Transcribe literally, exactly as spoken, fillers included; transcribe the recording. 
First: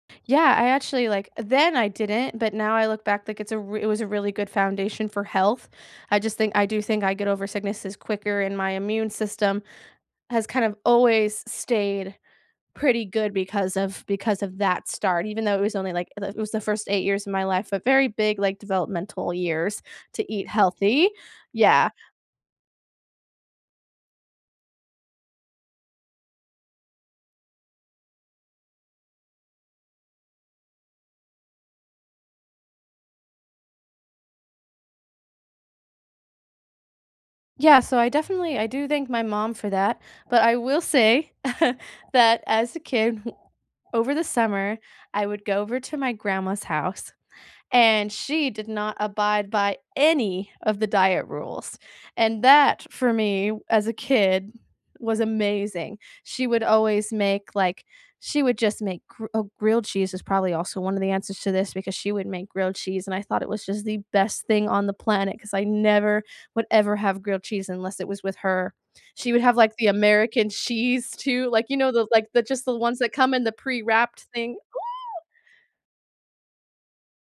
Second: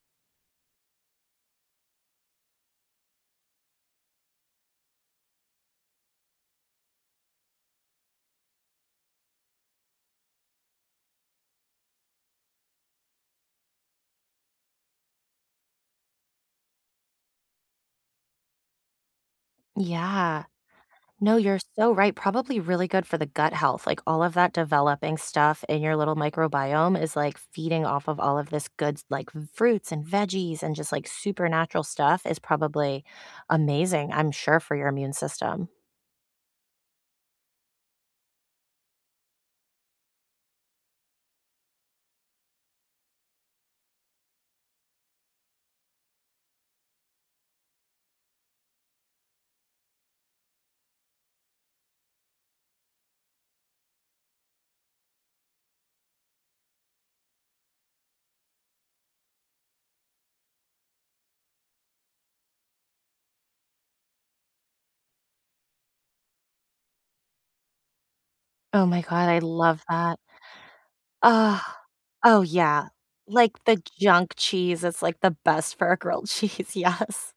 Yeah. I actually, like then I didn't, but now I look back, like, it's a r it was a really good foundation for health. I just think I do think I get over sicknesses quicker and my immune system has kind of always stayed pretty good because of because of that start. Even though it was only, like, the it was the first eight years of my life. A very big, like, developmental years to Yeah. eat healthy. No, you're Yeah. so right. Probably really good for the gut health, like, all of that developing stuff in your little microbiome is, like, feeding off of all of this goods, like fruits and veggies and just, like, super natural stuff is probably amazing, I'm sure, for your immune system. Yeah. So, I definitely I do thank my mom for that. But I will say, that as a kid, over the summer I would go over to my grandma's house and she did not abide by any of the diet rules. And that, for me as a kid, was amazing. She would always make, like she would just make gr oh, grilled cheese is probably also one of the answers to this because she would make grilled cheese and I thought it was just the best thing on the planet 'cause I never would ever have grilled cheese unless it was with her. Oh my god. She I would have like love the that. American cheese, too. Uh. Like, you know, the like, Oh, the just the yeah. ones that come in the Like, the pre-wrapped junk thing. Ooh. cheese is, like, the best for a grilled cheese. Yes.